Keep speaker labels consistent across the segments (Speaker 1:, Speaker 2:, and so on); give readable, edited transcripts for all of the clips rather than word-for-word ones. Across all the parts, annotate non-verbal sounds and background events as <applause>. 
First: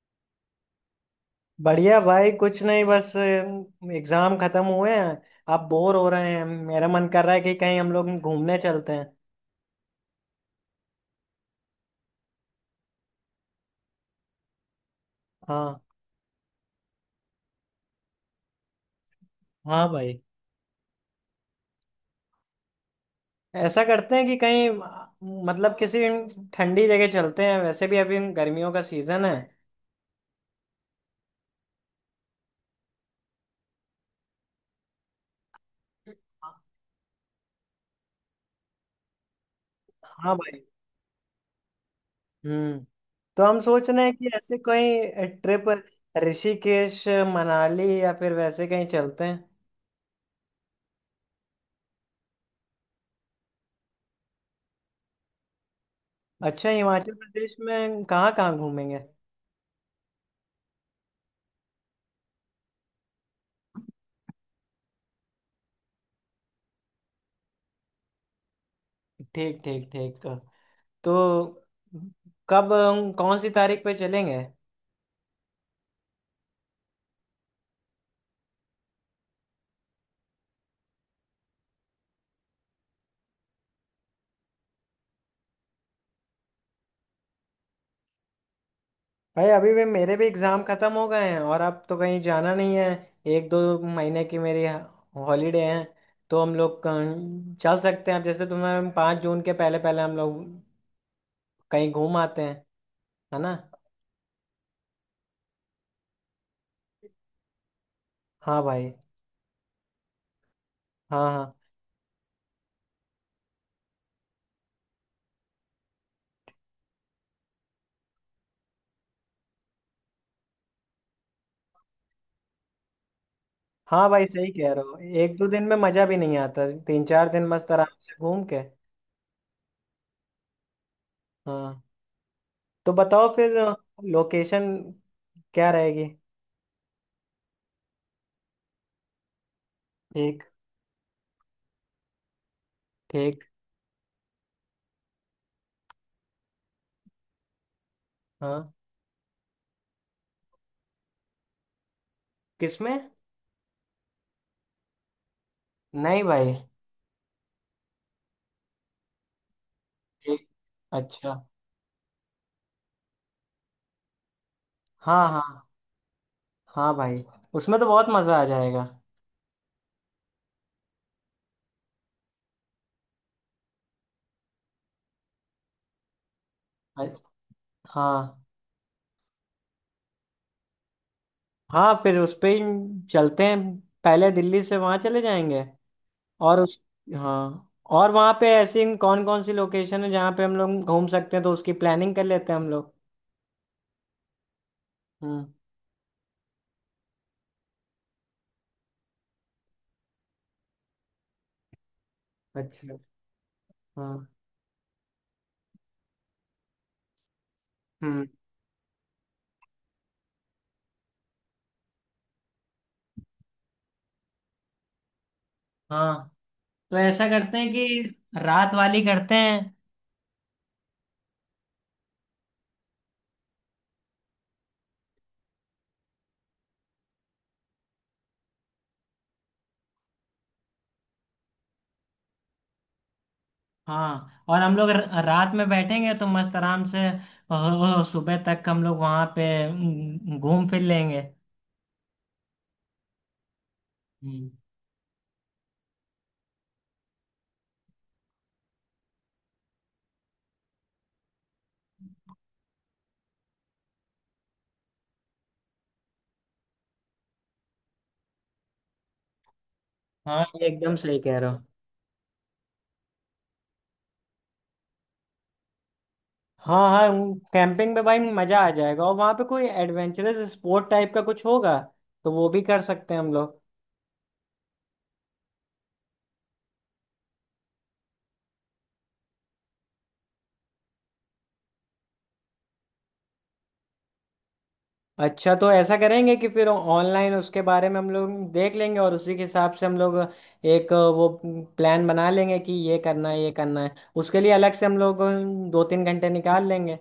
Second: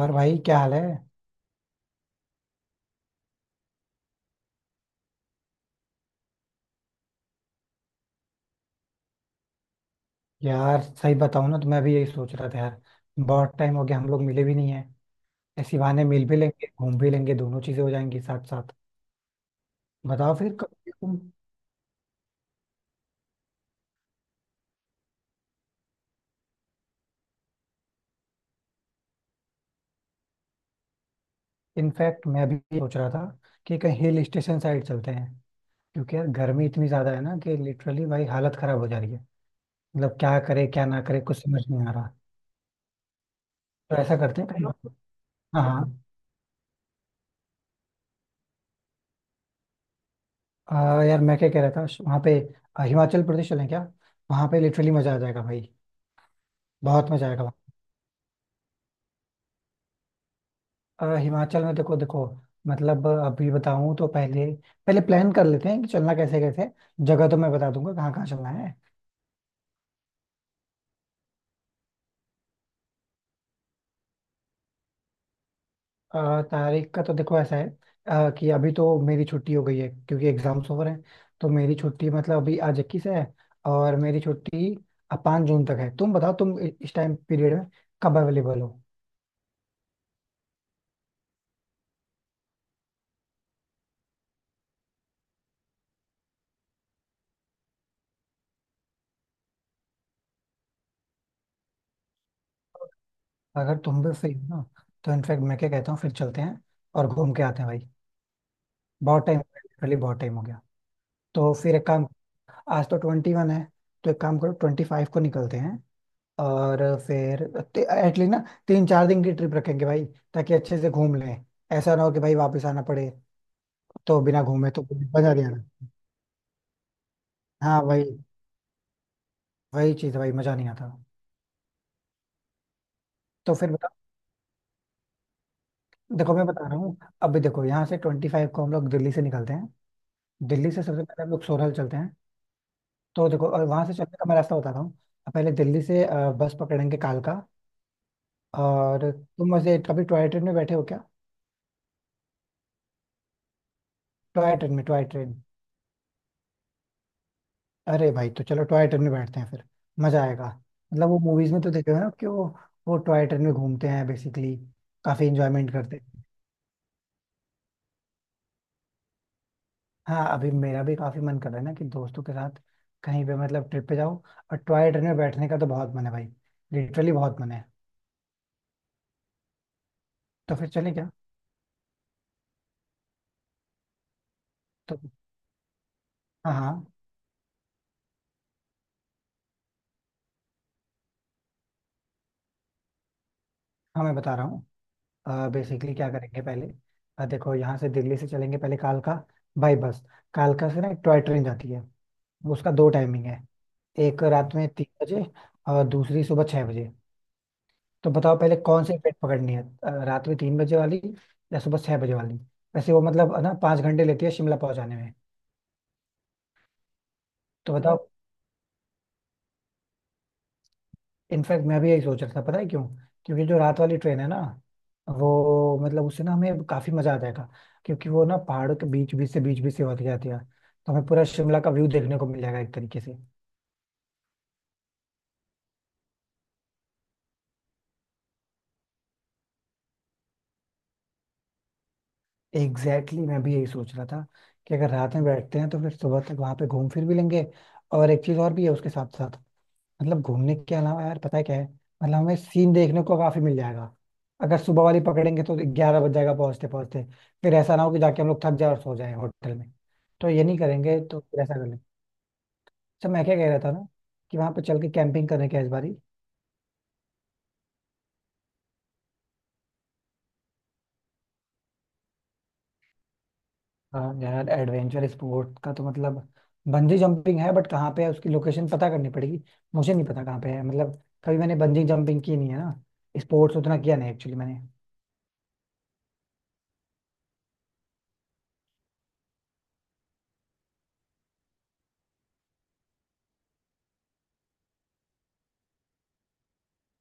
Speaker 1: और भाई क्या हाल है।
Speaker 2: बढ़िया भाई, कुछ नहीं, बस एग्जाम खत्म हुए हैं। आप बोर हो रहे हैं? मेरा मन कर रहा है कि कहीं हम लोग घूमने चलते हैं।
Speaker 1: यार सही बताऊं ना तो मैं भी यही सोच रहा था यार। बहुत टाइम हो गया, हम लोग मिले भी नहीं है। ऐसी
Speaker 2: हाँ।
Speaker 1: बहाने मिल भी लेंगे, घूम भी लेंगे, दोनों चीजें हो जाएंगी साथ साथ।
Speaker 2: हाँ भाई,
Speaker 1: बताओ फिर कब तुम।
Speaker 2: ऐसा करते हैं कि कहीं मतलब किसी ठंडी जगह चलते हैं। वैसे भी अभी गर्मियों का सीजन है।
Speaker 1: इनफैक्ट मैं भी सोच रहा था कि कहीं हिल स्टेशन साइड चलते हैं, क्योंकि यार गर्मी इतनी ज्यादा है ना कि लिटरली भाई हालत खराब हो जा रही है। मतलब
Speaker 2: हाँ
Speaker 1: क्या
Speaker 2: भाई।
Speaker 1: करे क्या ना करे कुछ समझ नहीं आ रहा।
Speaker 2: हम्म। तो हम सोच
Speaker 1: तो
Speaker 2: रहे हैं
Speaker 1: ऐसा
Speaker 2: कि
Speaker 1: करते हैं
Speaker 2: ऐसे
Speaker 1: कहीं।
Speaker 2: कहीं
Speaker 1: हाँ
Speaker 2: ट्रिप,
Speaker 1: हाँ।
Speaker 2: ऋषिकेश, मनाली या फिर वैसे कहीं चलते हैं।
Speaker 1: यार मैं क्या कह रहा था वहाँ पे। हिमाचल प्रदेश चलें क्या। वहाँ पे लिटरली मजा आ जाएगा भाई।
Speaker 2: अच्छा,
Speaker 1: बहुत
Speaker 2: हिमाचल
Speaker 1: मजा आएगा।
Speaker 2: प्रदेश में कहाँ कहाँ घूमेंगे?
Speaker 1: हिमाचल में देखो देखो। मतलब अभी बताऊं तो पहले पहले प्लान कर लेते हैं कि चलना कैसे कैसे। जगह तो मैं बता दूंगा कहाँ कहाँ चलना है।
Speaker 2: ठीक ठीक ठीक। तो कब कौन सी तारीख पे चलेंगे?
Speaker 1: तारीख का तो देखो ऐसा है। कि अभी तो मेरी छुट्टी हो गई है, क्योंकि एग्जाम्स ओवर हैं। तो मेरी छुट्टी मतलब अभी आज 21 है, और मेरी छुट्टी 5 जून तक है। तुम बताओ तुम इस टाइम पीरियड में कब अवेलेबल हो।
Speaker 2: भाई अभी भी मेरे भी एग्ज़ाम ख़त्म हो गए हैं और अब तो कहीं जाना नहीं है। एक दो महीने की मेरी हॉलीडे हैं। तो हम लोग कहीं चल सकते हैं, अब जैसे तुम्हें 5 जून के पहले पहले हम लोग कहीं घूम आते हैं, है ना?
Speaker 1: अगर तुम भी फ्री हो ना तो इनफैक्ट मैं क्या कहता हूँ फिर चलते हैं और घूम के आते हैं भाई।
Speaker 2: हाँ भाई।
Speaker 1: बहुत टाइम, लिटरली बहुत टाइम हो गया।
Speaker 2: हाँ
Speaker 1: तो
Speaker 2: हाँ।
Speaker 1: फिर एक काम। आज तो 21 है, तो एक काम करो 25 को निकलते हैं। और फिर एटलीस्ट ना 3-4 दिन की ट्रिप रखेंगे भाई, ताकि अच्छे से घूम लें। ऐसा ना हो कि भाई वापस आना पड़े।
Speaker 2: हाँ
Speaker 1: तो
Speaker 2: भाई
Speaker 1: बिना
Speaker 2: सही
Speaker 1: घूमे
Speaker 2: कह रहे
Speaker 1: तो
Speaker 2: हो।
Speaker 1: मजा
Speaker 2: एक
Speaker 1: नहीं
Speaker 2: दो
Speaker 1: आ
Speaker 2: दिन में
Speaker 1: रहा।
Speaker 2: मज़ा भी नहीं आता, तीन चार दिन मस्त
Speaker 1: हाँ,
Speaker 2: आराम
Speaker 1: वही
Speaker 2: से घूम के।
Speaker 1: वही चीज भाई मजा नहीं आता।
Speaker 2: हाँ। तो बताओ
Speaker 1: तो
Speaker 2: फिर,
Speaker 1: फिर बताओ।
Speaker 2: लोकेशन क्या रहेगी?
Speaker 1: देखो मैं बता रहा हूँ। अभी देखो यहाँ से 25 को हम लोग दिल्ली से निकलते हैं।
Speaker 2: ठीक।
Speaker 1: दिल्ली से सबसे पहले हम लोग सोरल चलते हैं। तो
Speaker 2: ठीक।
Speaker 1: देखो और वहां से चलने का मैं रास्ता बता रहा हूँ। पहले दिल्ली से बस पकड़ेंगे कालका।
Speaker 2: हाँ।
Speaker 1: और तुम वैसे कभी टॉय ट्रेन में बैठे हो क्या।
Speaker 2: किसमें?
Speaker 1: टॉय ट्रेन में, टॉय ट्रेन।
Speaker 2: नहीं भाई।
Speaker 1: अरे भाई तो चलो टॉय ट्रेन में बैठते हैं फिर। मजा आएगा।
Speaker 2: ठीक।
Speaker 1: मतलब वो
Speaker 2: अच्छा।
Speaker 1: मूवीज में तो देखे हो ना कि वो टॉय ट्रेन में घूमते हैं, बेसिकली। काफी
Speaker 2: हाँ। हाँ।
Speaker 1: इंजॉयमेंट करते हैं।
Speaker 2: हाँ भाई, उसमें तो बहुत मज़ा आ जाएगा।
Speaker 1: हाँ अभी मेरा भी काफी मन कर रहा है ना कि दोस्तों के साथ कहीं पे मतलब ट्रिप पे जाओ। और टॉय ट्रेन में बैठने का तो बहुत मन है भाई,
Speaker 2: अ-
Speaker 1: लिटरली बहुत मन है।
Speaker 2: हाँ।
Speaker 1: तो फिर चलें क्या।
Speaker 2: हाँ, फिर उस पे ही चलते हैं। पहले दिल्ली से वहाँ
Speaker 1: तो
Speaker 2: चले जाएंगे।
Speaker 1: हाँ
Speaker 2: और उस।
Speaker 1: हाँ।
Speaker 2: हाँ। और वहाँ पे ऐसी कौन कौन सी लोकेशन है जहाँ पे हम लोग घूम सकते हैं, तो उसकी प्लानिंग कर लेते हैं हम लोग।
Speaker 1: हाँ मैं बता रहा हूँ।
Speaker 2: हम्म।
Speaker 1: बेसिकली क्या करेंगे पहले। देखो यहाँ से दिल्ली से चलेंगे पहले कालका, बाई बस। कालका से ना एक टॉय ट्रेन जाती है। उसका दो
Speaker 2: अच्छा।
Speaker 1: टाइमिंग है। एक
Speaker 2: हाँ।
Speaker 1: रात में 3 बजे, और दूसरी सुबह 6 बजे। तो
Speaker 2: हम्म।
Speaker 1: बताओ पहले कौन सी ट्रेन पकड़नी है, रात में 3 बजे वाली या सुबह 6 बजे वाली। वैसे वो मतलब है ना 5 घंटे लेती है शिमला पहुंचाने में।
Speaker 2: हाँ, तो ऐसा करते हैं
Speaker 1: तो बताओ।
Speaker 2: कि रात वाली करते हैं।
Speaker 1: इनफैक्ट मैं भी यही सोच रहा था, पता है क्यों। क्योंकि जो रात वाली ट्रेन है ना, वो मतलब उससे ना हमें काफी मजा आ जाएगा। क्योंकि वो ना पहाड़ों के बीच बीच से, बीच बीच से होती जाती है। तो हमें पूरा शिमला का व्यू देखने को मिल जाएगा एक तरीके से।
Speaker 2: हाँ, और हम लोग रात में बैठेंगे तो मस्त आराम से सुबह तक हम लोग वहां पे घूम फिर लेंगे।
Speaker 1: एग्जैक्टली exactly, मैं भी यही सोच रहा था
Speaker 2: हम्म।
Speaker 1: कि अगर रात में बैठते हैं तो फिर सुबह तक वहां पे घूम फिर भी लेंगे। और एक चीज और भी है उसके साथ साथ। मतलब घूमने के अलावा यार पता है क्या है, मतलब हमें सीन देखने को काफी मिल जाएगा। अगर सुबह वाली पकड़ेंगे तो 11 बज जाएगा पहुंचते पहुंचते। फिर ऐसा ना हो कि जाके हम लोग थक जाए और सो जाए होटल में। तो
Speaker 2: हाँ,
Speaker 1: ये नहीं
Speaker 2: ये एकदम
Speaker 1: करेंगे,
Speaker 2: सही
Speaker 1: तो
Speaker 2: कह
Speaker 1: फिर
Speaker 2: रहे
Speaker 1: ऐसा
Speaker 2: हो।
Speaker 1: कर लेंगे। अच्छा मैं क्या कह रहा था ना, कि वहां पे चल के कैंपिंग करने का इस बारी।
Speaker 2: हाँ हाँ। कैंपिंग पे भाई मजा आ जाएगा, और वहां पे कोई एडवेंचरस स्पोर्ट टाइप का कुछ होगा तो वो भी कर सकते हैं हम लोग।
Speaker 1: हाँ यार एडवेंचर स्पोर्ट का तो मतलब बंजी जंपिंग है, बट कहाँ पे है उसकी लोकेशन पता करनी पड़ेगी। मुझे नहीं पता कहाँ पे है, मतलब कभी मैंने बंजी जंपिंग की नहीं है ना, स्पोर्ट्स उतना किया नहीं एक्चुअली मैंने।
Speaker 2: अच्छा, तो ऐसा करेंगे कि फिर ऑनलाइन उसके बारे में हम लोग देख लेंगे और उसी के हिसाब से हम लोग एक वो प्लान बना लेंगे कि ये करना है, ये करना है। उसके लिए अलग से हम लोग दो तीन घंटे निकाल लेंगे।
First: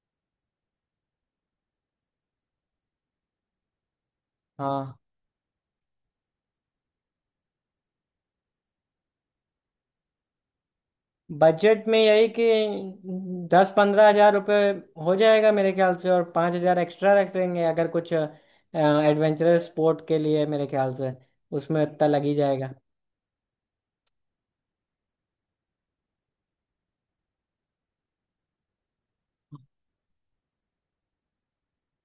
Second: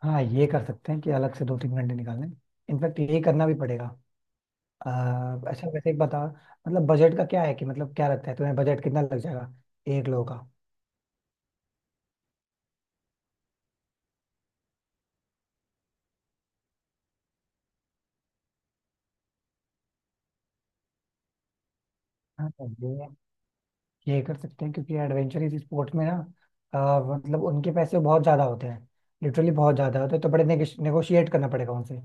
Speaker 1: हाँ ये कर सकते हैं कि अलग से 2-3 घंटे निकाल लें। इनफैक्ट ये करना भी पड़ेगा।
Speaker 2: हाँ।
Speaker 1: अच्छा वैसे एक बता, मतलब बजट का क्या है, कि मतलब क्या लगता है तुम्हें बजट कितना लग जाएगा एक लोगों का।
Speaker 2: बजट में यही कि 10-15 हज़ार रुपये हो जाएगा मेरे ख्याल से, और 5 हज़ार एक्स्ट्रा रख लेंगे अगर कुछ एडवेंचरस स्पोर्ट के लिए। मेरे ख्याल से उसमें इतना लग ही
Speaker 1: हाँ तो
Speaker 2: जाएगा।
Speaker 1: ये कर सकते हैं, क्योंकि एडवेंचर इस स्पोर्ट में ना मतलब उनके पैसे बहुत ज्यादा होते हैं, लिटरली बहुत ज्यादा होते हैं। तो बड़े नेगोशिएट करना पड़ेगा उनसे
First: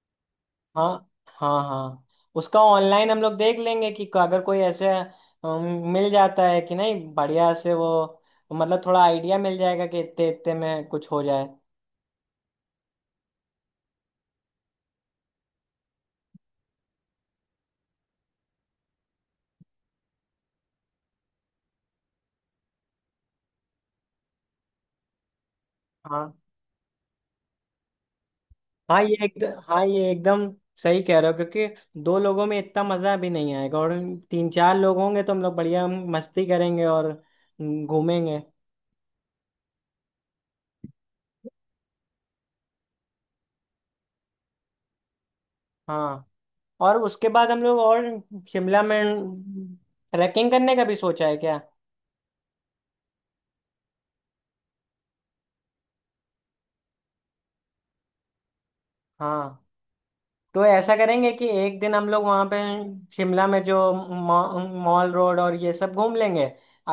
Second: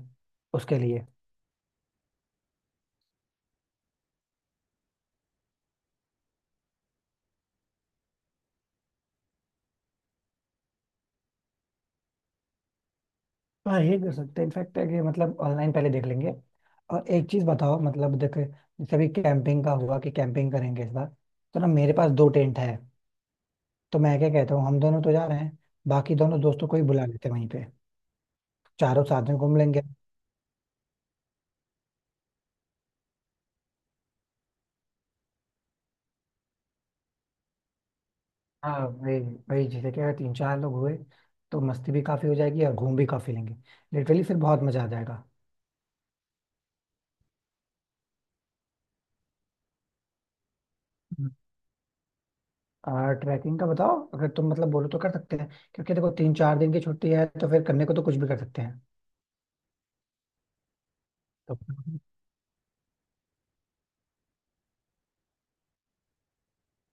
Speaker 1: उसके
Speaker 2: हाँ।
Speaker 1: लिए।
Speaker 2: हाँ हाँ। उसका ऑनलाइन हम लोग देख लेंगे कि अगर कोई ऐसे मिल जाता है कि नहीं, बढ़िया से वो मतलब थोड़ा आइडिया मिल जाएगा कि इतने इतने में कुछ हो जाए।
Speaker 1: हाँ ये कर सकते हैं इनफैक्ट है, कि मतलब ऑनलाइन पहले देख लेंगे। और एक चीज बताओ मतलब देख, जैसे अभी कैंपिंग का हुआ कि कैंपिंग करेंगे इस बार, तो ना मेरे पास 2 टेंट है। तो मैं क्या कहता हूँ हम दोनों तो जा रहे हैं, बाकी
Speaker 2: हाँ।
Speaker 1: दोनों दोस्तों को ही बुला लेते हैं वहीं पे।
Speaker 2: हाँ
Speaker 1: चारों
Speaker 2: ये
Speaker 1: साथ
Speaker 2: एक।
Speaker 1: में घूम लेंगे।
Speaker 2: हाँ ये एकदम सही कह रहे हो क्योंकि दो लोगों में इतना मज़ा भी नहीं आएगा, और तीन चार लोग होंगे तो हम लोग बढ़िया मस्ती करेंगे और घूमेंगे।
Speaker 1: हाँ वही वही, जैसे कि अगर 3-4 लोग हुए तो मस्ती भी काफी हो जाएगी और घूम भी काफी लेंगे। लिटरली फिर बहुत मजा आ जाएगा।
Speaker 2: हाँ। और उसके बाद हम लोग, और शिमला में ट्रैकिंग करने का भी सोचा
Speaker 1: हम्म।
Speaker 2: है क्या?
Speaker 1: और ट्रैकिंग का बताओ, अगर तुम मतलब बोलो तो कर सकते हैं। क्योंकि देखो 3-4 दिन की छुट्टी है, तो फिर करने को तो कुछ भी कर सकते हैं।
Speaker 2: हाँ, तो ऐसा करेंगे कि
Speaker 1: तो
Speaker 2: एक दिन हम लोग वहाँ पे शिमला में जो मॉल रोड और ये सब घूम लेंगे।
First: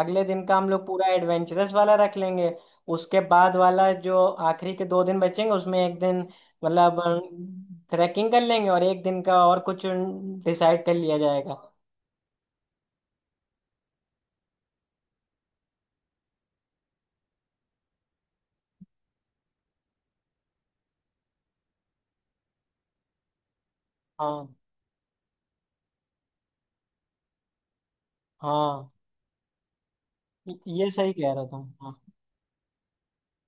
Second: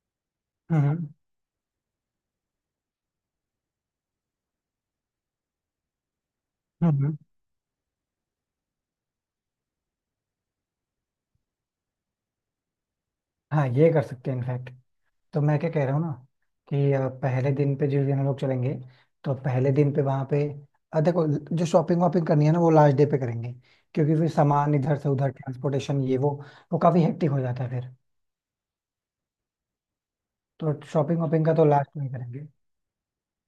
Speaker 2: अगले दिन का हम लोग पूरा
Speaker 1: हम्म।
Speaker 2: एडवेंचरस वाला रख लेंगे। उसके बाद वाला जो आखिरी के 2 दिन बचेंगे उसमें एक दिन मतलब
Speaker 1: हम्म
Speaker 2: ट्रैकिंग कर लेंगे, और एक दिन का और कुछ डिसाइड कर लिया जाएगा।
Speaker 1: हाँ ये कर सकते हैं इनफैक्ट। तो मैं क्या कह रहा हूँ ना कि पहले दिन पे जिस दिन हम लोग चलेंगे, तो पहले दिन पे वहां पे देखो, जो शॉपिंग वॉपिंग करनी है ना वो लास्ट डे पे करेंगे। क्योंकि फिर
Speaker 2: हाँ।
Speaker 1: सामान इधर से उधर ट्रांसपोर्टेशन ये वो काफी हेक्टिक हो जाता है फिर।
Speaker 2: हाँ,
Speaker 1: तो
Speaker 2: ये सही
Speaker 1: शॉपिंग
Speaker 2: कह रहा
Speaker 1: वॉपिंग का तो
Speaker 2: तुम,
Speaker 1: लास्ट
Speaker 2: हाँ।
Speaker 1: में ही करेंगे।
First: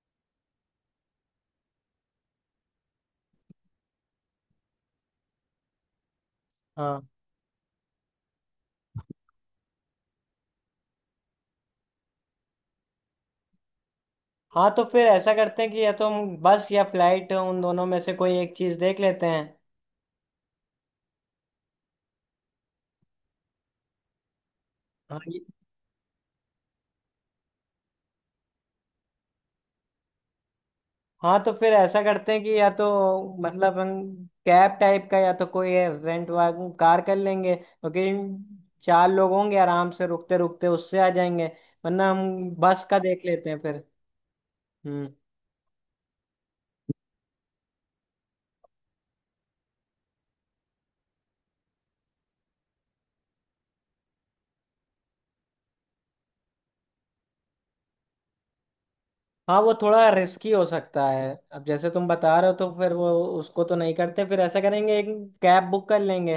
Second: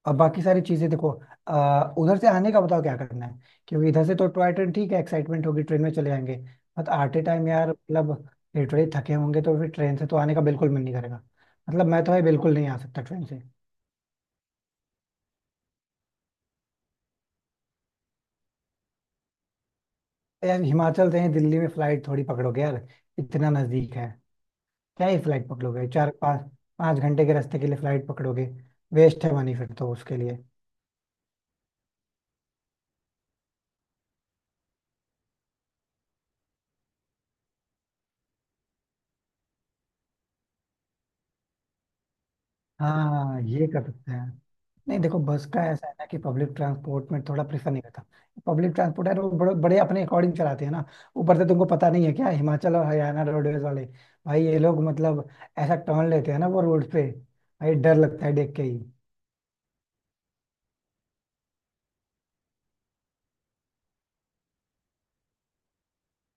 Speaker 1: और बाकी सारी चीजें देखो, उधर से आने का बताओ क्या करना है। क्योंकि इधर से तो टॉय ट्रेन ठीक है, एक्साइटमेंट होगी, ट्रेन में चले जाएंगे। बट
Speaker 2: हाँ।
Speaker 1: आते टाइम यार मतलब लिटरली थके होंगे तो फिर ट्रेन से तो आने का बिल्कुल मन नहीं करेगा। मतलब मैं तो है बिल्कुल नहीं आ सकता ट्रेन से।
Speaker 2: हाँ, तो फिर ऐसा करते हैं कि या तो हम बस या फ्लाइट, उन दोनों में से कोई एक चीज़ देख लेते हैं।
Speaker 1: यार हिमाचल से ही दिल्ली में फ्लाइट थोड़ी पकड़ोगे यार, इतना नजदीक है। क्या ही
Speaker 2: हाँ।
Speaker 1: फ्लाइट पकड़ोगे, 4-5, 5 घंटे के रास्ते के लिए फ्लाइट पकड़ोगे। वेस्ट है मनी फिर तो उसके लिए।
Speaker 2: हाँ, तो फिर ऐसा करते हैं कि या तो मतलब हम कैब टाइप का, या तो कोई रेंट वाग कार कर लेंगे क्योंकि चार लोग होंगे, आराम से रुकते रुकते उससे आ जाएंगे। वरना हम बस का देख
Speaker 1: हाँ
Speaker 2: लेते हैं
Speaker 1: ये कर
Speaker 2: फिर।
Speaker 1: सकते हैं। नहीं
Speaker 2: हम्म।
Speaker 1: देखो बस का ऐसा है ना कि पब्लिक ट्रांसपोर्ट में थोड़ा प्रेफर नहीं करता। पब्लिक ट्रांसपोर्ट है, वो बड़े बड़े अपने अकॉर्डिंग चलाते हैं ना। ऊपर से तुमको पता नहीं है क्या, हिमाचल और हरियाणा रोडवेज वाले भाई ये लोग मतलब ऐसा टर्न लेते हैं ना वो रोड पे, भाई डर लगता है देख के ही।
Speaker 2: हाँ वो थोड़ा रिस्की हो सकता है। अब जैसे तुम बता रहे हो तो फिर वो उसको तो नहीं करते। फिर ऐसा करेंगे, एक कैब बुक कर लेंगे।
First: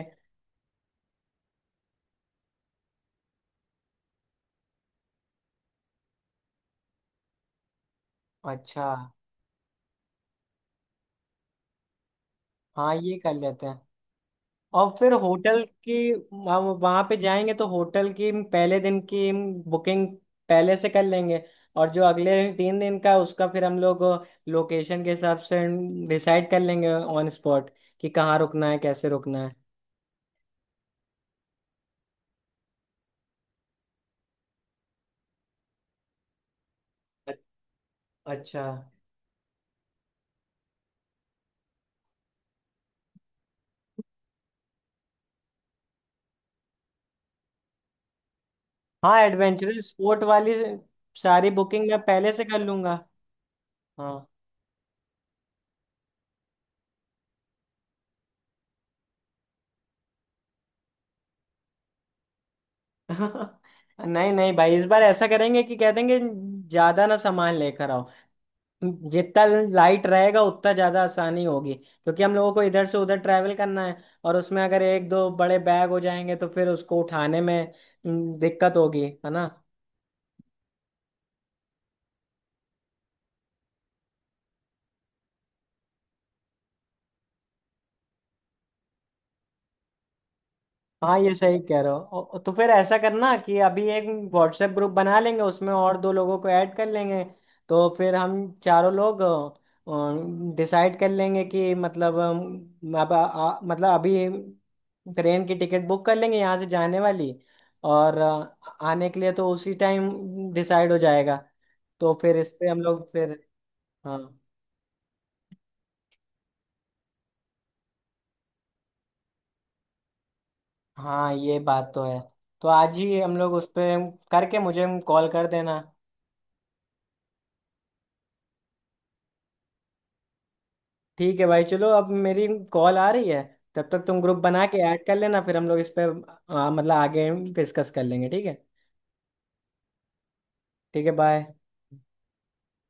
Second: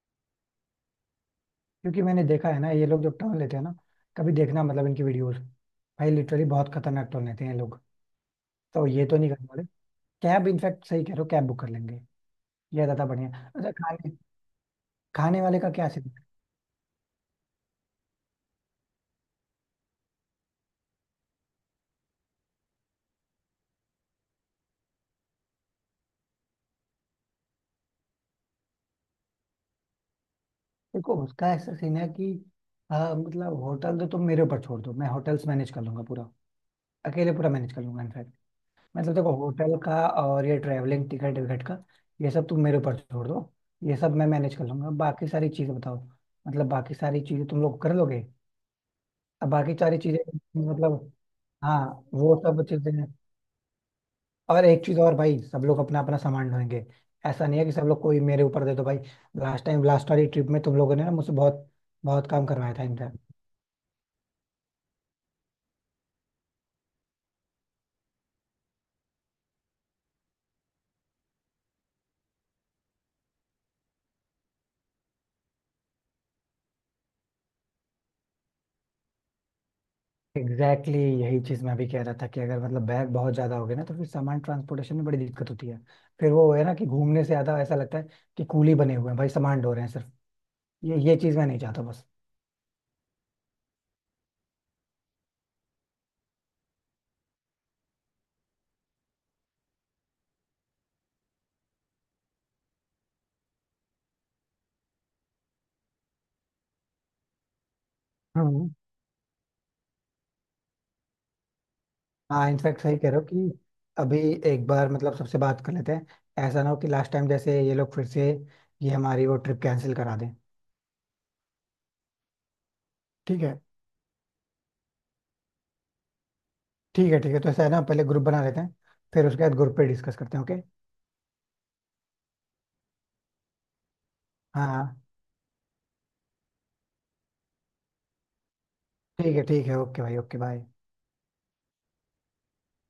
Speaker 1: क्योंकि मैंने देखा है ना ये लोग जो टर्न लेते हैं ना, कभी देखना मतलब इनकी वीडियोस, भाई लिटरली बहुत खतरनाक टर्न लेते हैं ये लोग। तो
Speaker 2: अच्छा।
Speaker 1: ये तो नहीं करने वाले। कैब इनफैक्ट सही कह रहे हो, कैब बुक कर लेंगे। ये
Speaker 2: हाँ
Speaker 1: ज्यादा
Speaker 2: ये कर
Speaker 1: बढ़िया।
Speaker 2: लेते
Speaker 1: अच्छा
Speaker 2: हैं।
Speaker 1: खाने,
Speaker 2: और फिर
Speaker 1: खाने वाले
Speaker 2: होटल
Speaker 1: का क्या।
Speaker 2: की, हम वहां पे जाएंगे तो होटल की पहले दिन की बुकिंग पहले से कर लेंगे, और जो अगले 3 दिन का उसका फिर हम लोग लोकेशन के हिसाब से डिसाइड कर लेंगे ऑन स्पॉट, कि कहाँ रुकना है कैसे रुकना है।
Speaker 1: देखो उसका ऐसा सीन है कि, हाँ मतलब होटल तो तुम मेरे ऊपर छोड़ दो, मैं होटल्स मैनेज कर लूंगा पूरा। अकेले
Speaker 2: अ-
Speaker 1: पूरा मैनेज कर लूंगा इनफैक्ट।
Speaker 2: अच्छा।
Speaker 1: मतलब देखो होटल का और ये ट्रैवलिंग टिकट विकट का, ये सब तुम मेरे ऊपर छोड़ दो। ये सब मैं मैनेज कर लूंगा, बाकी सारी चीजें बताओ, मतलब बाकी सारी चीजें तुम लोग कर लोगे।
Speaker 2: हाँ
Speaker 1: अब बाकी
Speaker 2: एडवेंचरस
Speaker 1: सारी चीजें
Speaker 2: स्पोर्ट वाली
Speaker 1: मतलब।
Speaker 2: सारी
Speaker 1: हाँ
Speaker 2: बुकिंग मैं पहले
Speaker 1: वो
Speaker 2: से कर
Speaker 1: सब
Speaker 2: लूंगा।
Speaker 1: चीजें।
Speaker 2: हाँ।
Speaker 1: और एक चीज और भाई, सब लोग अपना अपना सामान ढोएंगे। ऐसा नहीं है कि सब लोग कोई मेरे ऊपर दे दो भाई। लास्ट टाइम, लास्ट वाली ट्रिप में तुम लोगों ने ना मुझसे बहुत बहुत काम करवाया था इनका।
Speaker 2: <laughs> नहीं नहीं भाई, इस बार ऐसा करेंगे कि कह देंगे ज्यादा ना सामान लेकर। जितना लाइट रहेगा उतना ज़्यादा आसानी होगी, क्योंकि हम लोगों को इधर से उधर ट्रैवल करना है। और उसमें अगर एक दो बड़े बैग हो जाएंगे तो फिर उसको उठाने में दिक्कत होगी, है ना?
Speaker 1: एग्जैक्टली exactly यही चीज मैं भी कह रहा था, कि अगर मतलब बैग बहुत ज्यादा हो गया ना तो फिर सामान ट्रांसपोर्टेशन में बड़ी दिक्कत होती है। फिर वो है ना कि घूमने से ज्यादा ऐसा लगता है कि कूली बने हुए हैं भाई, सामान ढो रहे हैं सिर्फ। ये
Speaker 2: हाँ, ये
Speaker 1: चीज मैं
Speaker 2: सही
Speaker 1: नहीं
Speaker 2: कह
Speaker 1: चाहता
Speaker 2: रहे हो।
Speaker 1: बस।
Speaker 2: तो फिर ऐसा करना कि अभी एक व्हाट्सएप ग्रुप बना लेंगे उसमें, और दो लोगों को ऐड कर लेंगे, तो फिर हम चारों लोग डिसाइड कर लेंगे कि मतलब अब आ, आ- मतलब अभी ट्रेन की टिकट बुक कर लेंगे यहाँ से जाने वाली, और
Speaker 1: हाँ,
Speaker 2: आने के लिए तो उसी टाइम डिसाइड हो जाएगा। तो फिर
Speaker 1: हाँ
Speaker 2: इस पे हम
Speaker 1: इनफैक्ट सही
Speaker 2: लोग
Speaker 1: कह रहे हो
Speaker 2: फिर।
Speaker 1: कि
Speaker 2: हाँ।
Speaker 1: अभी एक बार मतलब सबसे बात कर लेते हैं। ऐसा ना हो कि लास्ट टाइम जैसे ये लोग फिर से ये हमारी वो ट्रिप कैंसिल करा दें।
Speaker 2: हाँ ये बात तो है। तो आज ही हम
Speaker 1: ठीक
Speaker 2: लोग
Speaker 1: है।
Speaker 2: उस पे करके मुझे कॉल कर देना।
Speaker 1: ठीक है ठीक है, तो ऐसा है ना पहले ग्रुप बना लेते हैं, फिर उसके बाद ग्रुप पे डिस्कस करते हैं। ओके।
Speaker 2: ठीक है भाई, चलो अब मेरी कॉल आ रही है। तब तक तुम ग्रुप बना
Speaker 1: हाँ
Speaker 2: के
Speaker 1: हाँ,
Speaker 2: ऐड कर लेना, फिर हम लोग इस पे मतलब आगे डिस्कस कर लेंगे, ठीक है।
Speaker 1: ठीक है ठीक है, ओके भाई ओके बाय।
Speaker 2: ठीक है। बाय।